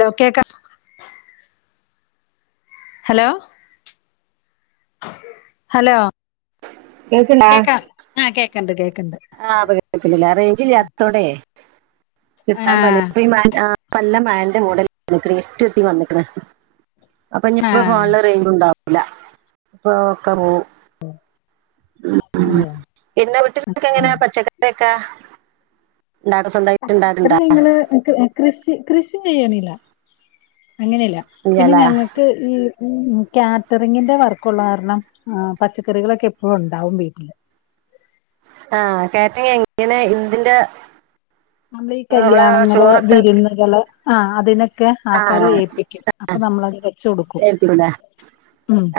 Law കേക്കാ hello hello കേക്കാം ആഹ് കേക്ക്ണ്ട് കേക്ക്ണ്ട് ആഹ് പ്പ കേക്ക്ണ്ട്ല്ലേ റേഞ്ചില്ലാത്തോണ്ടേയ് കിട്ടാൻ പണിയാ ആഹ് [unintelligible] ആഹ് പ്പല്ല മയന്റെ മുടൽ വന്ന്ക്ക്ണ് ഇര്റ്റുത്തി വന്ന്ക്ക്ണ് അപ്പൊ ഞ്ഞിപ്പൊ ആഹ് ഫോൺല് റേഞ്ചുണ്ടാവു ലാ ഇപ്പ ഒക്കെ പോവും ഉം ഉം അതെ പിന്നെ വീട്ടിൽകൊക്കെ എങ്ങനേ പച്ചക്കറിയൊക്കേ [unintelligible] അന്ക്ക് ഏഹ് കൃഷ് റ്റ് കൃഷിയെയ്യ്ണില്ല അങ്ങനേയല്ലാ പിന്നെ ഇല്ലല്ല ഞങ്ങക്ക് ഈ [unintelligible] കാറ്ററിംഗിന്റെ വർക്കുള്ള കാരണം ആഹ് പച്ചക്കറികളൊക്കെ എപ്പൊഴും ഉണ്ടാവും വീട്ടില് ആഹ് കാറ്ററിംഗ് എങ്ങനെ എന്തിന്റെ നമ്മളെ ഈ കല്യാണങ്ങള് വിരുന്നുകള് ആഹ് അതിനൊ ക്കെ ആ ആൾക്കാരെ ഏൽപ്പിക്ക്യും അപ്പ നമ്മളത് വെച്ചൊടുക്കും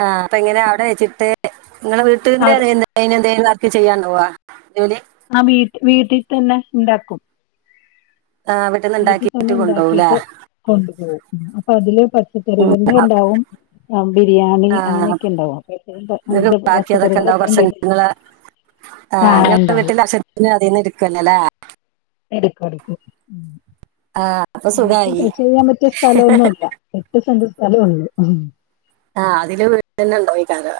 ആഹ് അപ്പ എങ്ങനെയാ അവിടെ വെച്ചിട്ട് ഇങ്ങളെ വീട്ട്ന്ന്‌ അവർ [unintelligible] എന്തേലും [unintelligible] ക്ക് ചെയ്യാണ്ടാവോ ജോലി ആഹ് വീ വീട്ടിതന്നെ ഇണ്ടാക്കും ആ വീട്ടിൽ നിന്ന് വീട്ടി തന്നെ ഉണ്ടാക്കിയിട്ട് കൊണ്ടുപോകൂല ഉണ്ടാക്കിട്ട് കൊണ്ടുപോവും ഉം അപ്പൊ അതില് പച്ചക്കറികള്ന്റെ ഇണ്ടാവും ആഹ് ബിരിയാണി ആ അങ്ങനെയൊക്കേണ്ടാവും അപ്പ [unintelligible] ഇത് നിങ്ങൾക്ക് പച്ചക്കറികളൊക്കെ [unintelligible] ആഹ് ഇങ്ങളെ വീട്ടിലെ ആവശ്യത്തിന് അതീന്ന് ഇട്ക്കല്ലോല്ലെ ഇട്ക്കും എടുക്കും ആ അപ്പൊ ഞങ്ങക്ക് സുഖമായി കൃഷി ചെയ്യാൻ പറ്റിയ സ്ഥലൊന്നുല്ലാ എട്ട് സെന്റ് സ്ഥലോള്ളൂ ആഹ് അതില് വീടന്നെ ഇണ്ടാവേക്കാരം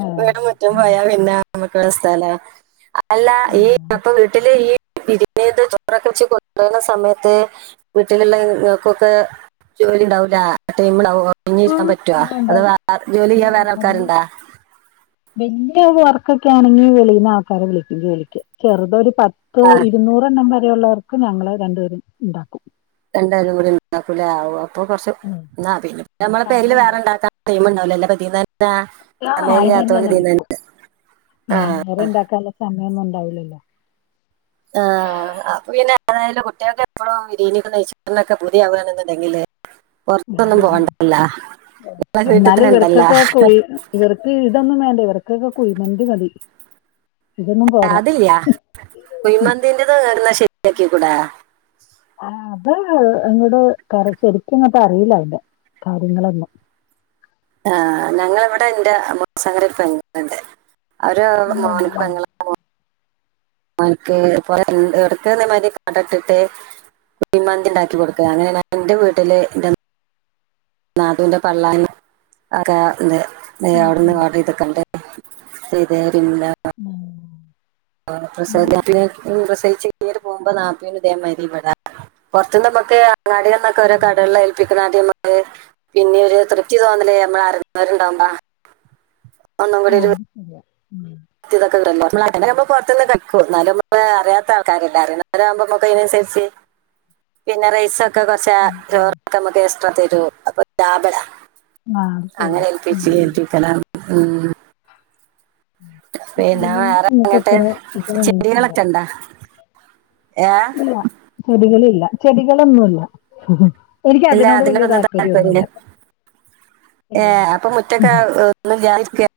ആ വീടും മുറ്റും പോയാ പിന്നെ നമ്മക്കേടെ സ്ഥലം അല്ല ഈ അപ്പം വീട്ടില് ഈ [unintelligible] ചോറൊക്കെ വെച്ച് കൊണ്ടോവുന്ന സമയത്ത് വീട്ടില്ള്ള ഇങ്ങക്കൊക്കേ ജോലി ഇണ്ടാവൂല്ലാ ടൈമ്ണ്ടാവോ ഒഴിഞ്ഞിരിക്കാൻ പ ഇണ്ടാവും ഇണ്ടാവും ഇല്ല അതില് ആൾക്കാരുണ്ടാ വല്ല്യേ [unintelligible] വർക്കൊക്കേ ആണെങ്കി വെളീന്ന് ആൾക്കാരെ വിളിക്കും ജോലിക്ക് ചെറുതൊര് പത്തോ ആ ഇരുന്നൂറെണ്ണം വ രെയുള്ളവർക്ക് ഞങ്ങള് രണ്ടുപേരും ഇണ്ടാക്കും രണ്ടാളുക്കൂടി ഇണ്ടാക്കുലെ ആവു അപ്പൊ കൊറച്ച് ഉം. ഇന്നാ പിന്നെ നമ്മളെ പെരേല് പണിയുണ്ട് വേറെണ്ടാക്കാൻ ടൈമ് ണ്ടാവൂലല്ലോ അപ്പതീന്നെന്നാ ആ ഇത് സമയല്ലാത്തോണ്ട് തന്നെ ഇതീന്നെ എടുക്കും ആഹ് ആഹ് അങ്ങനന്നും ഉണ്ടാവൂലല്ലോ ആഹ് അപ്പൊ പിന്നെ ഏതായാലും കുട്ട്യോൾക്കെപ്പളും വിര്യേണ്യൊക്കെ കയ്ച്ചാനൊക്കെ പൂതിയാവാണ് ന്ന്ണ്ടെങ്കില് പൊറത്തൊന്നും പോണ്ടല്ലാ എന്നാലും ഇവർക്കൊക്കെ കുഴി ഇവർക്ക് ഇതൊന്നും വേണ്ടേ ഇവർ ക്കൊക്കെ കുഴിമന്തി മതി ഇതൊന്നും പോരാ അതില്ല്യേ കുയ്മന്തിന്റെത് ഇട്ന്ന് ശരിയാക്കി കൂടേ ആഹ് അത് ഇങ്ങട് കറ ശരിക്ക്ങ്ങട്ട് അറീല അയ്ൻ്റെ കാര്യങ്ങളൊന്നും ആഹ് ഞങ്ങള് ഇവടെ ഇന്റെ അമ്മോ സാക്കാൻ്റെ ഒരു പെങ്ങള്ണ്ട് അവരെ മോൻക്ക് അങ്ങനെയുണ്ടല്ലേ പെങ്ങളെ മോ മോൻക്ക് ഇപ്പൊ ഇൻ എവടക്കേർഞ്ഞമാരി കട ഇട്ടിട്ട് കുയ്മന്തി ഇണ്ടാക്കി കൊടുക്ക അങ്ങനെ ഞാൻ ഇൻ്റെ വീട്ടില് ഇൻ്റെ നാത്തൂന്റെ പള്ളാനും ഒക്കെ ഇണ്ട് [unintelligible] ഉം അവിട്ന്ന് ഉം ഓഡറീത്ക്കണ്ട്. ചെയ്തേ പിന്നെ [unintelligible] ആഹ് ഇന്ന് പ്രസവത്തിന് [unintelligible] പ്രസവി ചീര്‌ന്യേറ്റ് പോവുമ്പോ നാപ്പയ്ന് ഇതേമാരി ഇവടെ പൊറത്ത്ന്ന്മ്മക്ക് അങ്ങാട്യോൾന്നൊക്കെ ഓരോ കടേൾല് ഏൽപ്പിക്കണാദ്യമ്മ പിന്നീ ഒരു തൃപ്തി തോന്നല് നമ്മള് അറിണോര്ണ്ടാവുമ്പളാ ഒന്നും ആ കൂടിയൊരു വൃ അത് ശരിയാ ഉം ത്തി [unintelligible] പൊറത്ത് ന്ന്ക്കെ ഇട്ക്കും ഇന്നാലും [unintelligible] അതറ്യാത്ത ആൾക്കാരല്ലേ അറി ണോരാവുമ്പൊമ്മൊക്കയ്നന്സരിച്ച് പിന്നെ റൈസ ക്കെ കൊറച്ച് ഉം ഉം ചോറൊക്കെ നമുക്ക് എക്സ്ട്രാ തരൂ അപ്പൊ ലാഭ ലേ ആ അത് അങ്ങനെ ശരിയാ ആ ഏൽപ്പിച്ച ഏപ്പിക്കല ഉ പിന്നെ കുഴിമന്തി വേറെ ഞങ്ങക്ക് അങ്ങിട്ട് അത്ര ഇതായിട്ടില്ല ചെടികളൊക്കെ ഇണ്ടാ ഇല്ല ചെടികള ഇില്ല ചെടികളൊന്നുംല്ല എനിക്ക് ഇല്ല അതിനോട് വല്ിയ അതിനോടൊന്നും താല്പര്യൊന്നുമല്ല താല്പര്യം ഏ അപ്പൊ മുറ്റക്കെ ഒന്നും ാനിക്ക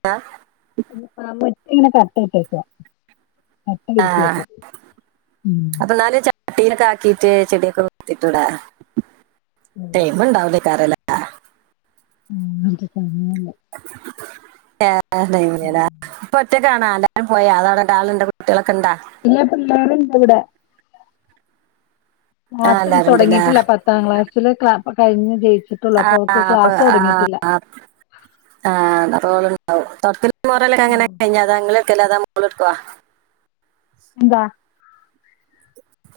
ആ മറ്റ ഇങ്ങനെ കട്ട ആട്ടേക്കാ ആഹ ഉം അപ്പൊ എന്നല് ചട്ടീനൊക്കെ ആാക്കിട്ട് ചടക്ക തട ഉം. മണ്ടാവല കാരല്ല ഉം അ ന പറ്റ കാണ എല്ലാവും പോ അതാണ് ആളൻന്റെ കുട്ടികളെ ഇന്നപ്പ ഞ കൂടെ ആ ക്ലാസ്സിൽ എല്ലാരും ഉണ്ടല്ലേ തുടങ്ങിട്ടില്ല പത്താം ക്ലാസ്സിില് ക് കഴിഞ് ജയിച്ച ആ അപ്പ ആ ആണ്ടാവും തട്ട മുൊറലൊക്കെങ്ങനെ കഴിഞ്ഞാ അത അങ്ങെ എടുല്ലാതാ മോൾടുക്കുവവാ എന്താ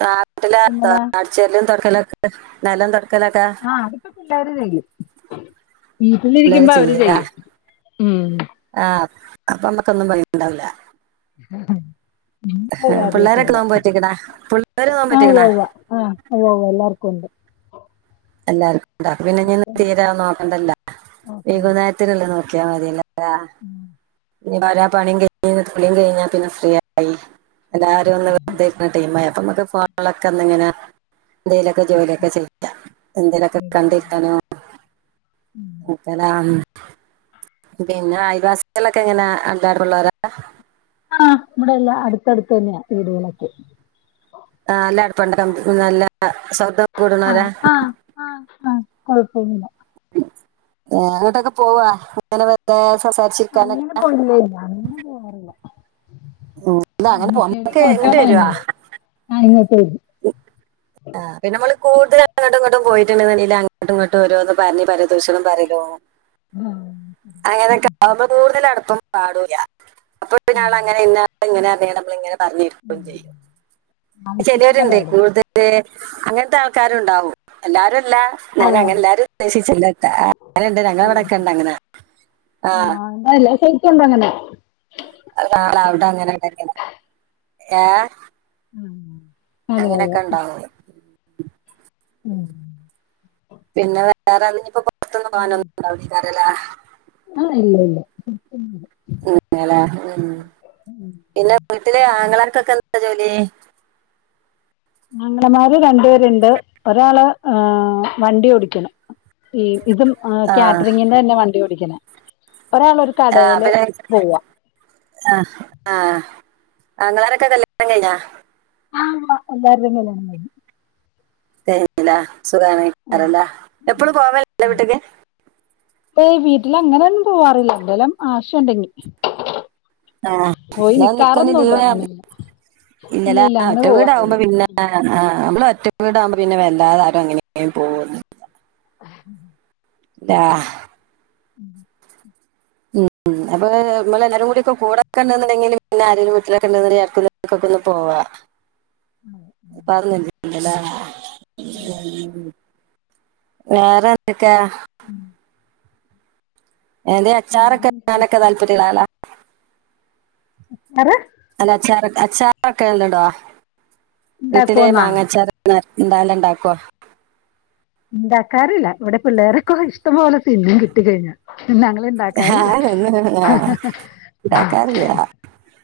താട്ടില എന്നതാ തടച്ചല്ലും തുൊടക്കലൊക്കെ നിലം തുടക്ക ആഹ അതിപ്പോ പിള്ളാവരും ചെയ്യും വീട്ടിലിരിക്കുമ്പ അവര് ചെയ്യും ഉ ആഹ അപ്പൊ നമ്മക്കൊന്നും പയണ്ടാവില്ല ഉ ഉ അത് പിള്ളേരൊക്കെ അറിയത്തിില്ല നോമ്പ് പറ്റിക്കണ പിള്ളേര് നോമ്പ് പറ്റിക്കണ ആ്വ്വ ആഹ് ഓവ്വ എല്ലാർക്കും ഉണ്ട് എല്ലാവർക്കും ഉണ്ട പിന്നെ ഇന്ന് തീരാൻ നോക്കണ്ടല്ല കുഴപ്പമില്ല വകുനയത്തിനുള്ള നോക്കിയാൽ മതിയല്ലേ ആ ഒരാ പണിയും കഴിഞ്ഞ തുളിയും കഴിഞ്ഞാ പിന്നെ ഫ്രീയയി എല്ലാരും ഒന്ന് വെതുന്ന ടീ അപ്പ നമ്മക്ക് ഫളൊക്കെന്നിങ്ങനെയ എന്തേലൊക്കെ ജോലിയൊക്കെ ചെയ്യാം എന്തേലൊക്കെ കണ്ടിരിക്കാനോ [inaudible] പിന്നെ അയൽവാസികളൊക്കെ എങ്ങനെ [inaudible] ആ ഇവിടെ എല്ലാം അടുത്തടുത്ത് തന്നെയാ വീടുകളൊക്കെ ആ നല്ല അടുപ്പമുണ്ട് നല്ല സൗഹൃദം കൂടണോരാ കുഴപ്പമില്ല ഏ അങ്ങോട്ടൊക്കെ പോവാ അങ്ങനെ അങ്ങനെ [inaudible] [inaudible] പോയില്ലേ ഇല്ല അങ്ങനെ ഉം. ഇത് അങ്ങനെ പോ- [inaudible] നമുക്ക് ഇങ്ങോട്ട് വരുവാ [inaudible] ആ പിന്നെ നമ്മൾ കൂടുതൽ അങ്ങോട്ടും ഇങ്ങോട്ടും പോയിട്ടുണ്ടന്നുണ്ടെങ്കിൽ അങ്ങട്ടും ഇങ്ങോട്ടും ഓരോന്ന് പറഞ്ഞ് പരദൂഷണം പറയല്ലോ ആ അങ്ങനൊക്കെ ആവുമ്പോ കൂടുതൽ അടുപ്പം പാടൂല്ല അപ്പോൾ ആ, ആ. അങ്ങനെ ഇ ഇങ്ങനെ അത നമ്മൾ ഇങ്ങനെ പറഞ്ഞിരിക്കുകയും ചെയ്യും. അതെ അതെ കൂടുതൽ അങ്ങനത്തെ ആൾക്കാർ ഉണ്ടാകും എല്ലാവ ഞാൻ അതെ അങ്ങനെ അതെ എല്ലാവരെയും ഉദ്ദേശിച്ചിട്ടല്ലട്ട അങ്ങനെ ഉണ്ട് ഞങ്ങളവിടൊക്കെ ഉണ്ട് ഇങ്ങനെ ആ [inaudible] [inaudible] നാളെ ആവട്ടെ അങ്ങനെ ഉണ്ടാക്ക [inaudible] [inaudible] അതെ അങ്ങനെയൊക്കെ ഉണ്ടാവുന്നത് ഉം. പിന്നെ വേറെ അതിനിയിപ്പോ പുറത്ത നിന്ന് ഉം. പോകാനൊന്നും [inaudible] ആ ഇല്ല [inaudible] [inaudible] പിന്നെ വീട്ടിലെ ആങ്ങളാർക്കൊക്കെ ജോലി അങ്ങളനമാർ രണ്ടു പേരുണ്ട് ഒരാൾ ഏ വണ്ടി ഓടിക്കുന്നു ഈ ഇതും ആ കാറ്ററിങ്ങിന്റെ തന്നെ വണ്ടി ഓടിക്കുന്നേ ആ പിന്നെ ആ ആ ആങ്ങളമാരൊക്കെ കല്യാണം കഴിഞ്ഞ ആ എല്ലാവരുടയും കല്യാണം കഴിഞ്ഞു സുഖമാണ് എപ്പോഴും പോവൽ ഉണ്ടോ ആ. വീട്ടിൽ വീട്ടിൽ അങ്ങനെ ഒന്നും പോവാറില്ല എന്തേലും ആവശ്യമുണ്ടെങ്കിൽ ആ [inaudible] [inaudible] അങ്ങനെ ഇല്ല ഇങ്ങനെ ഇല്ല അങ്ങനെ ഒറ്റ വീടാവുമ്പോ പോവാറില്ല പിന്നെ ആ നമ്മൾ ഒറ്റ വീടാകുമ്പോ പിന്നെ വല്ലാതെ ആരും അങ്ങനെ പോവില്ല [inaudible] [inaudible] [inaudible] ഉം ഉ അപ്പൊ നമ്മെ എല്ലാവരും കൂടി ഒ ഒക്കെ കൂടൊക്കെണ്ടെങ്കിൽ പിന്നെ ആരെങ്കിലും വീട്ടിലൊക്കെ [inaudible] ഒന്ന് പോവാം. [inaudible] [inaudible] വേറെന്തക്കാ [inaudible] എന്റെ വേറെ അച്ചാറൊക്കെ എന്താ? നിന്നാൽ താലപര്യമുള്ള ആളാ [inaudible] അല്ല അച്ചാർ അച്ചാറൊക്കെ ഇണ്ടോ വീട്ടിൽ ഉണ്ടാക്കുവോന്നാ മാങ്ങ അച്ചാർ എന്തായാലും ഉണ്ടാക്കോ ഉണ്ടാക്കാറില്ല ഇവിടെ പിള്ളേർക്കെ ഇഷ്ടം പോലെ തിന്നും കിട്ടി കഴിഞ്ഞാൽ ഞങ്ങൾ ഉണ്ടാക്കാറില്ല ഞാനൊന്നും ആ ഉണ്ടാക്കാറില്ല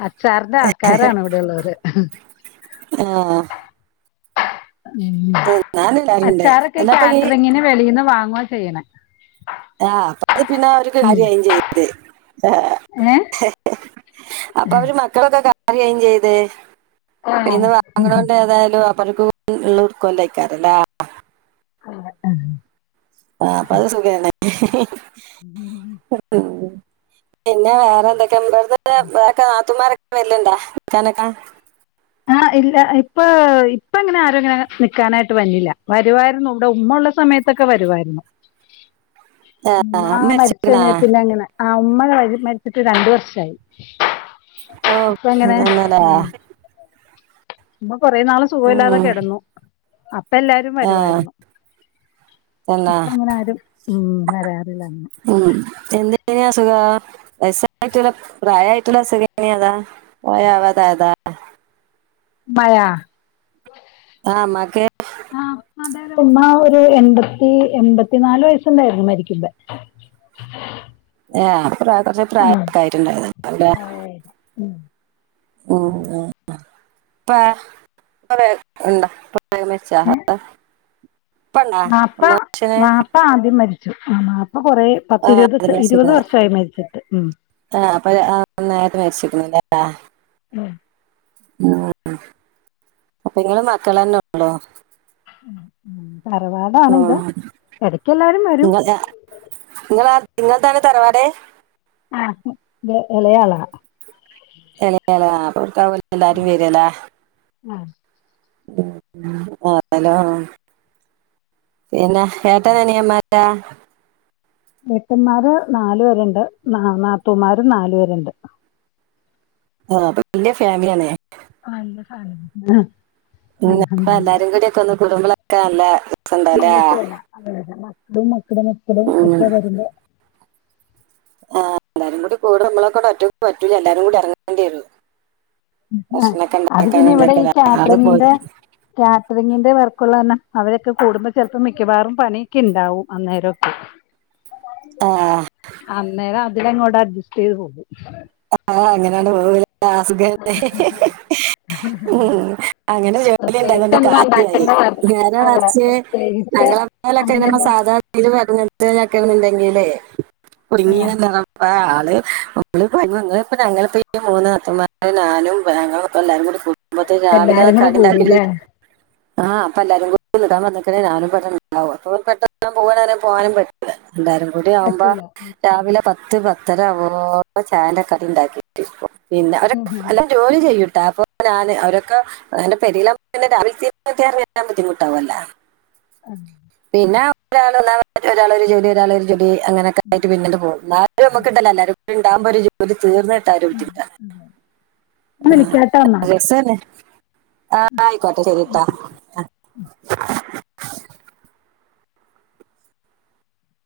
അച്ചാറിൻ്റെ ആൾക്കാരാണ് ഇവിടെയുള്ളവർ ആ ഉ തിന്നാനില്ലാരുണ്ട് അച്ചാറൊക്കെ എന്നപ്പ ഈ കാറ്ററിങ്ങിന് വെളിന്ന് വാങ്ങുവ ചെയ്യണ ആഹ അപ്പൊ അത് പിന്നെ ഒരു ഉം കാര്യയും ചെയ്ത് ഏ അപ്പൊ അവര് മക്കളൊക്കെ കറുകയും ചെയ്ത് ആഹ് ഇന്ന് വാങ്ങണണ്ട് ഏതായാലും ക്ക ഉള്ള ഉർക്കണ്ടഴക്കാറല്ലേ ആ ആഹ ആഹപ്പത് സുഖന്ന പിന്നെ വേറെ എന്തൊക്കെ നമാർ വല്ലണ്ടാ നി ക്കാനക്കാ ആഹ ഇല്ല ഇപ്പൊ ഇപ്പ അങ്ങനെ ആരുംങ്ങനെ നിക്കാനായിട്ട് പന്നില്ല വരുവാരരുന്നുണ്ട് ഉമ്മുള്ള സമയത്തൊക്കെ വരുവായിരുന്നു ആ ഉ്മ്മ മരിച്ച മരിച്ചിരിക്കണാ കഴിഞ്ഞാൽ പിന്നെ അങ്ങനെ ആ ഉമ്മ മരിച്ചിട്ട് രണ്ട വർഷയി ഓ ഇപ്പ എങ്ങനെ തന്നല്ലേ ആ ഇമ്മ കൊറെേ നാള് സുഖമല്ലാതെ ഉം. കെ ഇടന്നു ഇപ്പ എല്ലാരും ആ വരുവായിരുന്നു തന്നെ ഇപ്പ അങ്ങനെ ആരും ഉ വരാ ഉം എന്തനെയ സുഖ രസായിട്ടുള്ള പ്രായമായിട്ടില്ല ശരിയന അതാ പോയവാതാ അതാ മയാ ആമാക്കെ സിമ ഒരു എൺമ്പത്തി എൺമ്പത്തി നാല്ു വയസ്സുണ്ടായിരുന്നു മരിക്കുമ ഇ്പ ഏ പ്രായ കുറച്ച പ്രായക്കണ്ടായി അല്ല ഉം ഉണ്ടാ പ്രമച്ചാ ഇപ്പൊ മാപ്പ മാപ്പ ആദ്യം മരിച്ചു ആ മാപ്പ അപ്പൊ കൊറ ആ അത് പത്തിരുപത് ഇരുപത് മരിച്ചിരിക്കുന്നത് വർഷമായി മരിച്ചിട്ട് ഉ പില്ല ഉം ഉ അപ്പ നിങ്ങള് മക്കൾ തന്നെള്ളോ ഉം തറവാടാണ് ഓ ഇത് എടക്കെല്ലാരും വരും ഗള നിങ്ങൾ താണ് തറവാടേ ആഹ വിളയാള അല്ല അപ്പക്കല എല്ല അാരും വരല്ല ആഹ ആലോ പിന്നെ ഏട്ടനനിയമാരാ വട്ടന്മാര് നാലു പേരുണ്ട് ന നാത്തൂമാരും നാലു പേരുണ്ട് ആഹ അപ്പൊ വല്യ ഫാമിലിയണ ആല്ല സല ഉ അപ്പൊ എല്ലാരും കൂടിൊക്കെ ഒന്ന് കുടുുംബളൊക്കെ അല്ല മനസല്ല അ മക്കളും മക്കളും മക്കളും ഉം ഒക്കെ വരുന്ന ആ എല്ലാരും കൂടി കൂടെ നമ്മളെക്ക കൊ ഒറ്റ പറ്റൂല എല്ലാരും കൂടി ഇറങ്ങേണ്ടി വള്ളൂ ആ അത് പിന്നെ ഇവിടെ ഈ ആള് പോയി കാറ്ററിങ്ങിന്റെ അതുങ്ങിന്റെ വർക്കുള്ള തന്ന അവരൊക്കെ കൂടുമ്പോ ചെപ്പോ മിക്കവാറും പണിയൊക്കെ ഉണ്ടാവും അന്നേരമൊക്കെ ആഹ ഇ ഇങ്ങോട്ട് അഡ്ജസ്റ്റ് ചെയ്ത് പോകും ആഹ അങ്ങനെയാണ് പോവ അസുഖല്ലേ ഉ അങ്ങനെ ജോലി ഉണ്ട അതുകൊണ്ട് പ്രത്യേകിച്ചൊന്നും കാര്യായി ഉണ്ടാക്കേണ്ട കാരണം ഞാന അല്ല മറച്ച് പ്രത്യേകിച്ച് ഞങ്ങള പോലൊക്കെ നമ്മൾ അങ്ങനെയൊന്നും സാധാരണൽ വര ണ്ടെങ്കിലേ കുടുങ്ങിയ നിറ ആള്മ്മള് നിങ്ങള ഇപ്പ ഞങ്ങളിപ്പപ്പോ ഈ മൂന്ന് അത്തന്മാരും ഞാനും ഞപ്പം എല്ലാരും കൂടി കുടുംബത്തെ രാവിലെ എല്ലാരും കൂടെ കടണ്ടാക്ക കൂടൂലേ ആഹ് അപ്പ എല്ലാരും കൂ ഇാൻ വന്നിക്ക ആാലും പെട്ടണ്ടാവും അപ്പോ പെട്ട പോകൻ പോവാനും പെില്ല എല്ലാരും കൂടി ആവുമ്പോ പറ്റൂല രാവിലെ പത്ത് പത്തര ആവോ അപ്പ ചാൻന്റെ കറി ഉണ്ടാക്കി പിന്നെ അവല്ല ജോലി ചെയ്യൂട്ടും അപ്പൊ ഞാന് അവരൊക്കെ എന്റെ പെരില രിലെീരുാൻ ബുദ്ധിമുട്ടാവല്ലോ ഉം പിന്നെ ഒരാൾ ഒരാളൊരു ജോലി ഒരാള ഒരു ജോലി അങ്ങനെക്ക ആയി് പിന്നട്ട പോും നമുല്ലരുംണ്ടകുമോ ഒരുോ തീർന്നട്ട് ആരും പറ്റില്ല ഞാൻ വിളിക്കാട്ടോ എന്നാ ആ രസന്നെ ആ ആയിക്കോട്ടെ ശരിട്ടാ